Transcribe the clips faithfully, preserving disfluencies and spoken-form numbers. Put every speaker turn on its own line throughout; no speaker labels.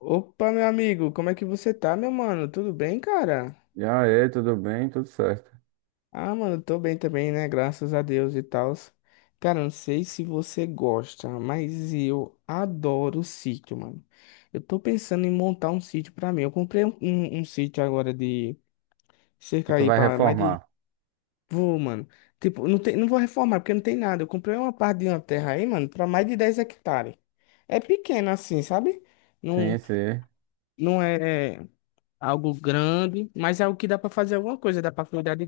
Opa, meu amigo, como é que você tá, meu mano? Tudo bem, cara?
Já é, tudo bem, tudo certo.
Ah, mano, tô bem também, né? Graças a Deus e tal. Cara, não sei se você gosta, mas eu adoro sítio, mano. Eu tô pensando em montar um sítio pra mim. Eu comprei um, um, um sítio agora de
E
cerca
tu
aí
vai
pra mais de.
reformar?
Vou, mano. Tipo, não tem, não vou reformar porque não tem nada. Eu comprei uma parte de uma terra aí, mano, pra mais de dez hectares. É pequeno assim, sabe?
Sim,
Não,
sim.
não é algo grande, mas é algo que dá pra fazer alguma coisa, dá pra cuidar de,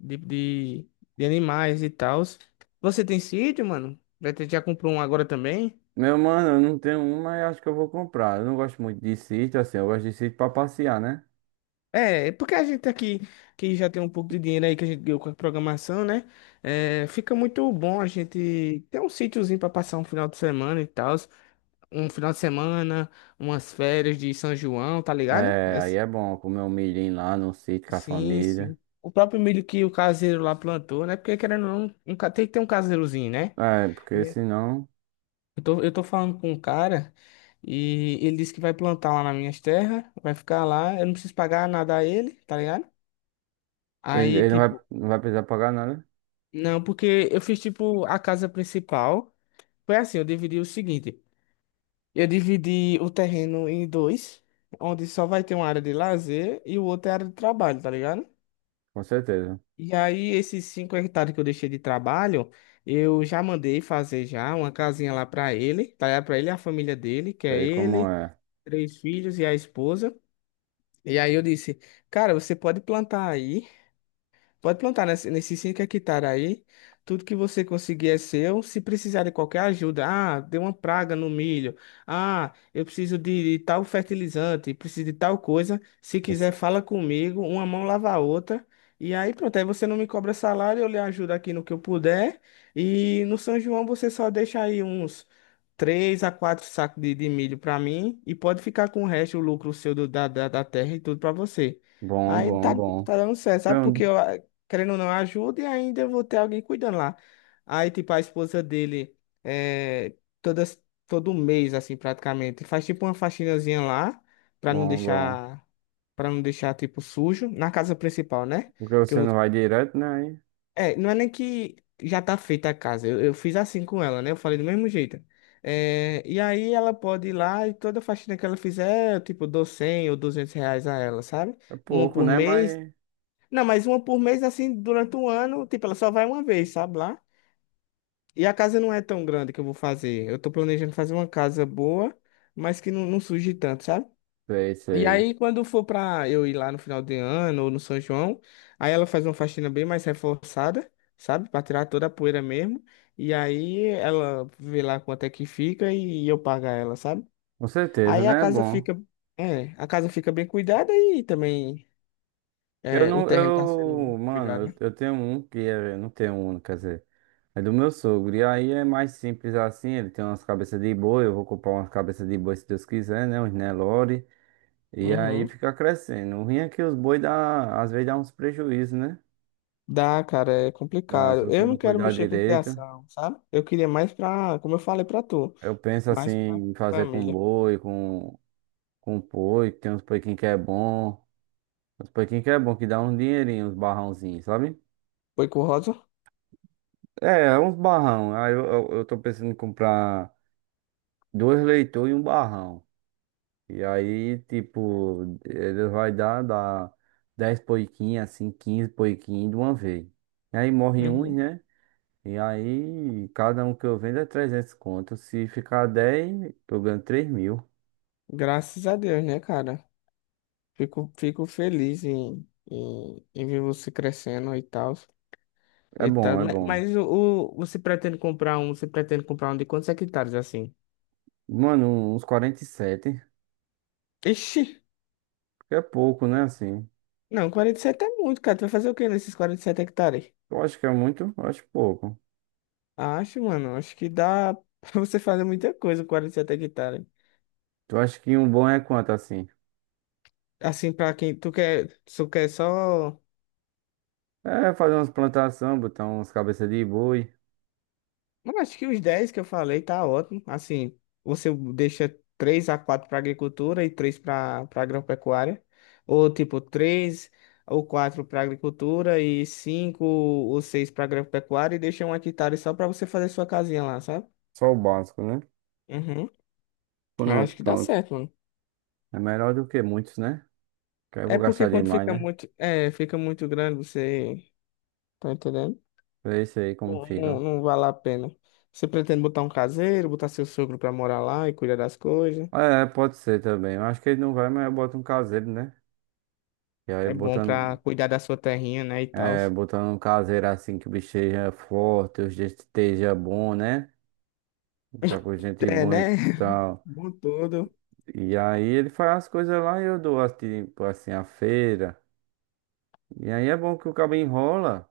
de, de, de animais e tal. Você tem sítio, mano? Vai ter- Já comprou um agora também?
Meu mano, eu não tenho um, mas acho que eu vou comprar. Eu não gosto muito de sítio, assim, eu gosto de sítio pra passear, né?
É, é porque a gente aqui, que já tem um pouco de dinheiro aí que a gente deu com a programação, né? É, fica muito bom a gente ter um sítiozinho pra passar um final de semana e tal. Um final de semana, umas férias de São João, tá ligado?
É,
É,
aí é bom comer um milhinho lá no sítio com a
sim,
família.
sim. O próprio milho que o caseiro lá plantou, né? Porque querendo ou não, um, ca- tem que ter um caseirozinho, né?
É, porque
Eu
senão
tô, eu tô falando com um cara e ele disse que vai plantar lá nas minhas terras, vai ficar lá, eu não preciso pagar nada a ele, tá ligado?
ele,
Aí,
ele não vai,
tipo,
não vai precisar pagar nada,
não, porque eu fiz, tipo, a casa principal. Foi assim, eu dividi o seguinte: eu dividi o terreno em dois, onde só vai ter uma área de lazer e o outro é área de trabalho, tá ligado?
com certeza.
E aí, esses cinco hectares que eu deixei de trabalho, eu já mandei fazer já uma casinha lá pra ele, tá ligado? Pra ele e a família dele, que é
Sei como
ele,
é.
três filhos e a esposa. E aí eu disse, cara, você pode plantar aí. Pode plantar nesse, nesses cinco hectares aí. Tudo que você conseguir é seu. Se precisar de qualquer ajuda, ah, deu uma praga no milho. Ah, eu preciso de tal fertilizante, preciso de tal coisa. Se quiser, fala comigo. Uma mão lava a outra. E aí, pronto. Aí você não me cobra salário, eu lhe ajudo aqui no que eu puder. E no São João você só deixa aí uns três a quatro sacos de, de milho para mim. E pode ficar com o resto, o lucro seu do, da, da, da terra e tudo para você.
Bom,
Aí
bom,
tá,
bom.
tá dando certo, sabe? Porque
Então,
eu, querendo ou não, ajuda e ainda eu vou ter alguém cuidando lá. Aí, tipo, a esposa dele, é, todas, todo mês, assim, praticamente, faz tipo uma faxinazinha lá, pra não
bom, bom.
deixar, pra não deixar, tipo, sujo, na casa principal, né?
Porque
Que
você
eu,
não vai direto, né? Aí
é, não é nem que já tá feita a casa, eu, eu fiz assim com ela, né? Eu falei do mesmo jeito. É, e aí ela pode ir lá e toda faxina que ela fizer, eu, tipo, dou cem ou duzentos reais a ela, sabe?
é
Uma
pouco,
por
né?
mês
Mas
não, mas uma por mês, assim, durante um ano, tipo, ela só vai uma vez, sabe lá? E a casa não é tão grande que eu vou fazer. Eu tô planejando fazer uma casa boa, mas que não, não suje tanto, sabe?
sei,
E
sei.
aí, quando for pra eu ir lá no final de ano ou no São João, aí ela faz uma faxina bem mais reforçada, sabe? Pra tirar toda a poeira mesmo. E aí ela vê lá quanto é que fica e eu pago a ela, sabe?
Com certeza,
Aí a
né? É
casa
bom.
fica, é, a casa fica bem cuidada e também
Eu
é, o
não,
terreno tá sendo
eu, mano,
cuidado, né?
eu, eu tenho um que é, eu não tenho um, quer dizer, é do meu sogro. E aí é mais simples assim, ele tem umas cabeças de boi, eu vou comprar umas cabeças de boi se Deus quiser, né, uns Nelore. E aí
Uhum.
fica crescendo. O ruim é que os boi dá, às vezes dá uns prejuízos, né?
Dá, cara, é
Dá, se
complicado.
você
Eu
não
não quero
cuidar
mexer com
direito.
criação, sabe? Eu queria mais pra, como eu falei pra tu,
Eu penso assim,
mais pra
em fazer com
família.
boi, com, com boi, que tem uns poiquinhos que é bom. Uns poiquinhos que é bom, que dá um dinheirinho, uns barrãozinhos, sabe?
Foi com Rosa?
É, uns barrão. Aí eu, eu, eu tô pensando em comprar dois leitores e um barrão. E aí, tipo, ele vai dar, dar dez poiquinhas, assim, quinze poiquinhos de uma vez. E aí morre uns,
Uhum.
né? E aí, cada um que eu vendo é trezentos conto. Se ficar dez eu ganho três mil.
Graças a Deus, né, cara? Fico, fico feliz em, em, em ver você crescendo e tal.
É
E tal.
bom, é
Ma-
bom.
Mas, o, o- você pretende comprar um, você pretende comprar um de quantos hectares assim?
Mano, uns quarenta e sete,
Ixi,
que é pouco, né, assim.
não, quarenta e sete é muito, cara. Tu vai fazer o quê nesses quarenta e sete hectares?
Eu acho que é muito, eu acho pouco.
Acho, mano, acho que dá pra você fazer muita coisa com quarenta e sete hectares.
Tu acha que um bom é quanto, assim?
Assim, pra quem tu quer, tu quer só.
É fazer umas plantações, botar umas cabeças de boi.
Eu acho que os dez que eu falei tá ótimo. Assim, você deixa três a quatro para agricultura e três para para agropecuária. Ou tipo, três ou quatro para agricultura e cinco ou seis para agropecuária e deixa um hectare só para você fazer sua casinha lá, sabe?
Só o básico, né?
Uhum. Eu acho
Pronto,
que dá
pronto.
certo, mano.
É melhor do que muitos, né? Que aí eu
É
vou
porque
gastar
quando
demais,
fica
né?
muito, é, fica muito grande, você tá entendendo?
Pra isso aí como
Não, não
fica.
não vale a pena. Você pretende botar um caseiro, botar seu sogro pra morar lá e cuidar das coisas.
É, pode ser também. Eu acho que ele não vai, mas eu boto um caseiro, né? E aí
É bom pra
botando,
cuidar da sua terrinha, né, e tal.
é, botando um caseiro assim que o bicho seja forte, o gente esteja bom, né? Tá com gente
É,
boa e
né?
tal.
Bom tudo.
E aí ele faz as coisas lá e eu dou assim, tipo assim, a feira. E aí é bom que o cabo enrola,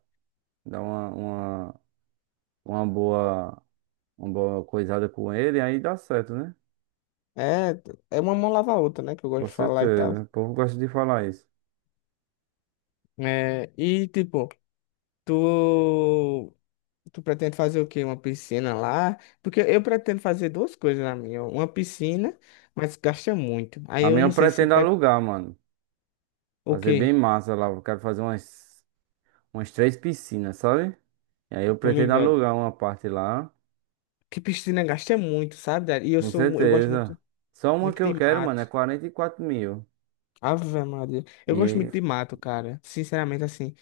dá uma, uma, uma boa, uma boa coisada com ele, aí dá certo, né?
É, é uma mão lava a outra, né, que eu gosto
Com
de falar e tal.
certeza. O povo gosta de falar isso.
É, e tipo, tu tu pretende fazer o quê? Uma piscina lá? Porque eu pretendo fazer duas coisas na minha. Uma piscina, mas gasta muito. Aí
A
eu
minha
não
eu
sei se eu
pretendo
pego
alugar, mano.
o
Fazer bem
quê?
massa lá. Eu quero fazer umas, umas três piscinas, sabe? E aí eu
Tô
pretendo
ligado.
alugar uma parte lá.
Que piscina gasta muito, sabe? Dad? E eu
Com
sou, mu- eu gosto
certeza.
muito.
Só uma
Muito
que eu
de
quero, mano, é
mato.
quarenta e quatro mil.
Ave Maria. Eu gosto muito
E
de mato, cara. Sinceramente, assim,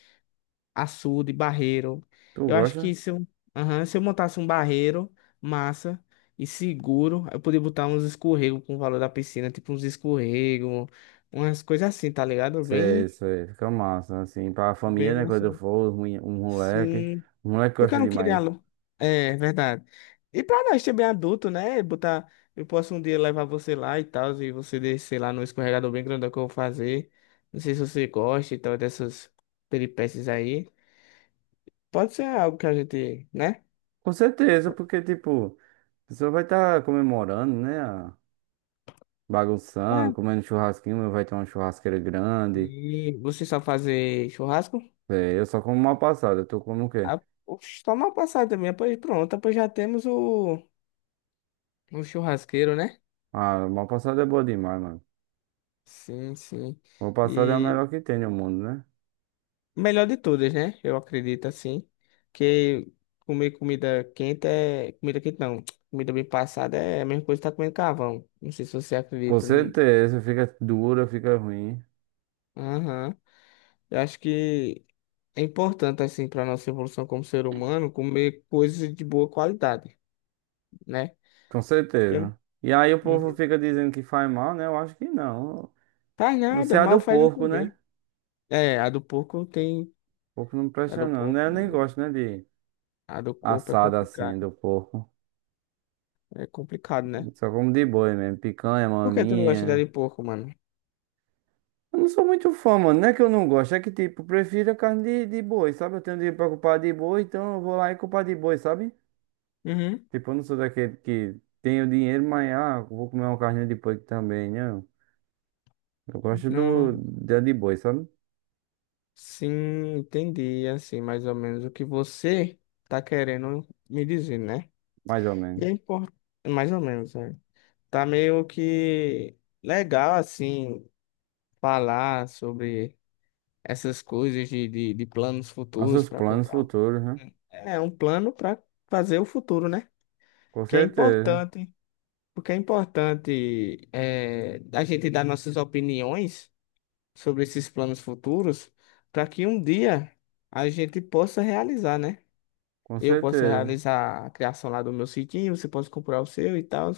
açude, barreiro.
tu
Eu acho
gosta?
que se eu, aham, se eu montasse um barreiro, massa e seguro, eu poderia botar uns escorregos com o valor da piscina, tipo uns escorregos, umas coisas assim, tá ligado?
Sei,
Bem,
sei. Fica massa, assim. Pra família,
bem
né? Quando
massa.
eu for, os mole- um moleque.
Sim,
O moleque
porque eu
gosta
não queria
demais.
aluno. É verdade. E pra nós ser bem adulto, né? Botar. Eu posso um dia levar você lá e tal, e você descer lá no escorregador bem grandão que eu vou fazer. Não sei se você gosta e tal, dessas peripécias aí. Pode ser algo que a gente, né?
Com certeza, porque, tipo, a pessoa vai estar comemorando, né? a- Bagunçando,
É.
comendo churrasquinho. Vai ter uma churrasqueira grande.
E você só fazer churrasco?
É, eu só como mal passada. Tu como o quê?
Ah, oxe, só uma passada também, pois pronto, pois já temos o, o, churrasqueiro, né?
Ah, mal passada é boa demais, mano.
Sim, sim.
Mal passada é a
E.
melhor que tem no mundo, né?
Melhor de todas, né? Eu acredito assim. Que comer comida quente é. Comida quente não. Comida bem passada é a mesma coisa que tá comendo carvão. Não sei se você
Com
acredita. não-
certeza, fica dura, fica ruim.
Aham. Eu acho que é importante, assim, para nossa evolução como ser humano, comer coisas de boa qualidade, né?
Com
Que eu
certeza. E aí o
não não
povo fica dizendo que faz mal, né? Eu acho que não.
faz
Não sei
nada,
a
mal
do
faz não
porco, né?
comer. É, a do porco tem.
Porco não
A
presta
do
não,
porco.
né? Eu nem gosto, né, de
A do corpo é
assada assim
complicado.
do porco.
É complicado, né?
Só como de boi mesmo, picanha,
Por que tu não gosta da
maminha.
de porco, mano?
Eu não sou muito fã, mano. Não é que eu não gosto, é que tipo, prefiro a carne de, de boi, sabe? Eu tenho dinheiro pra culpar de boi, então eu vou lá e culpar de boi, sabe?
Uhum.
Tipo, eu não sou daquele que tem o dinheiro, mas ah, vou comer uma carne de porco também, não. Eu gosto
Não.
do dia de boi, sabe?
Sim, entendi, assim, mais ou menos o que você tá querendo me dizer, né?
Mais ou menos.
E é importante, mais ou menos, né? Tá meio que legal, assim, falar sobre essas coisas de, de, de planos futuros
Nossos
para
planos
comprar. um-
futuros, né?
É um plano para fazer o futuro, né?
Com
Que é
certeza,
importante, porque é importante é, a gente dar nossas opiniões sobre esses planos futuros para que um dia a gente possa realizar, né?
com
Eu posso
certeza.
realizar a criação lá do meu sitinho, você pode comprar o seu e tal.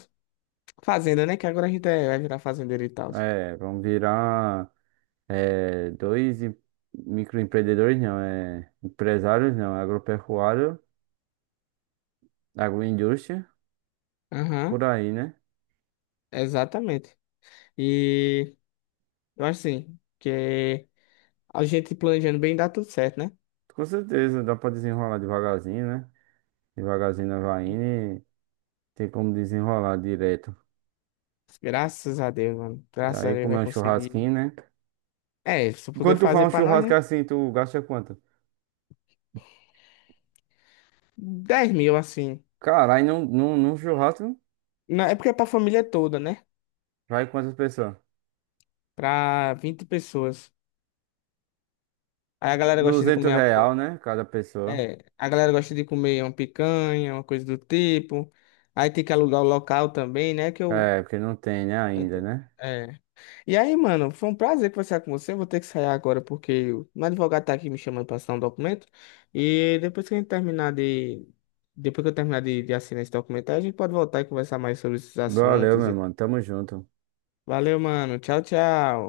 Fazenda, né? Que agora a gente é- vai virar fazendeiro e tal.
É, vamos virar é, dois em- microempreendedores, não, é empresários, não, agropecuário, agroindústria,
Aham,
por aí, né?
exatamente. E eu acho assim, que a gente planejando bem dá tudo certo, né?
Com certeza, dá pra desenrolar devagarzinho, né? Devagarzinho na vai indo e tem como desenrolar direto.
Graças a Deus, mano.
E
Graças a
aí,
Deus
como
vai
é um
conseguir.
churrasquinho, né?
É, se eu puder
Quando tu
fazer
faz um
pra nós,
churrasco
né?
assim, tu gasta quanto?
Dez mil, assim.
Caralho, num, num, num churrasco
Não, é porque é pra família toda, né?
vai quantas pessoas?
Pra vinte pessoas. Aí a galera gosta de
Duzentos
comer a
real, né? Cada pessoa.
É, a galera gosta de comer uma picanha, uma coisa do tipo. Aí tem que alugar o local também, né? Que eu.
É, porque não tem, né, ainda, né?
É. E aí, mano, foi um prazer conversar com você. Eu vou ter que sair agora porque o meu advogado tá aqui me chamando pra assinar um documento. E depois que a gente terminar de. Depois que eu terminar de, de assinar esse documento, aí a gente pode voltar e conversar mais sobre esses
Valeu,
assuntos.
meu
e-
mano. Tamo junto.
Valeu, mano. Tchau, tchau.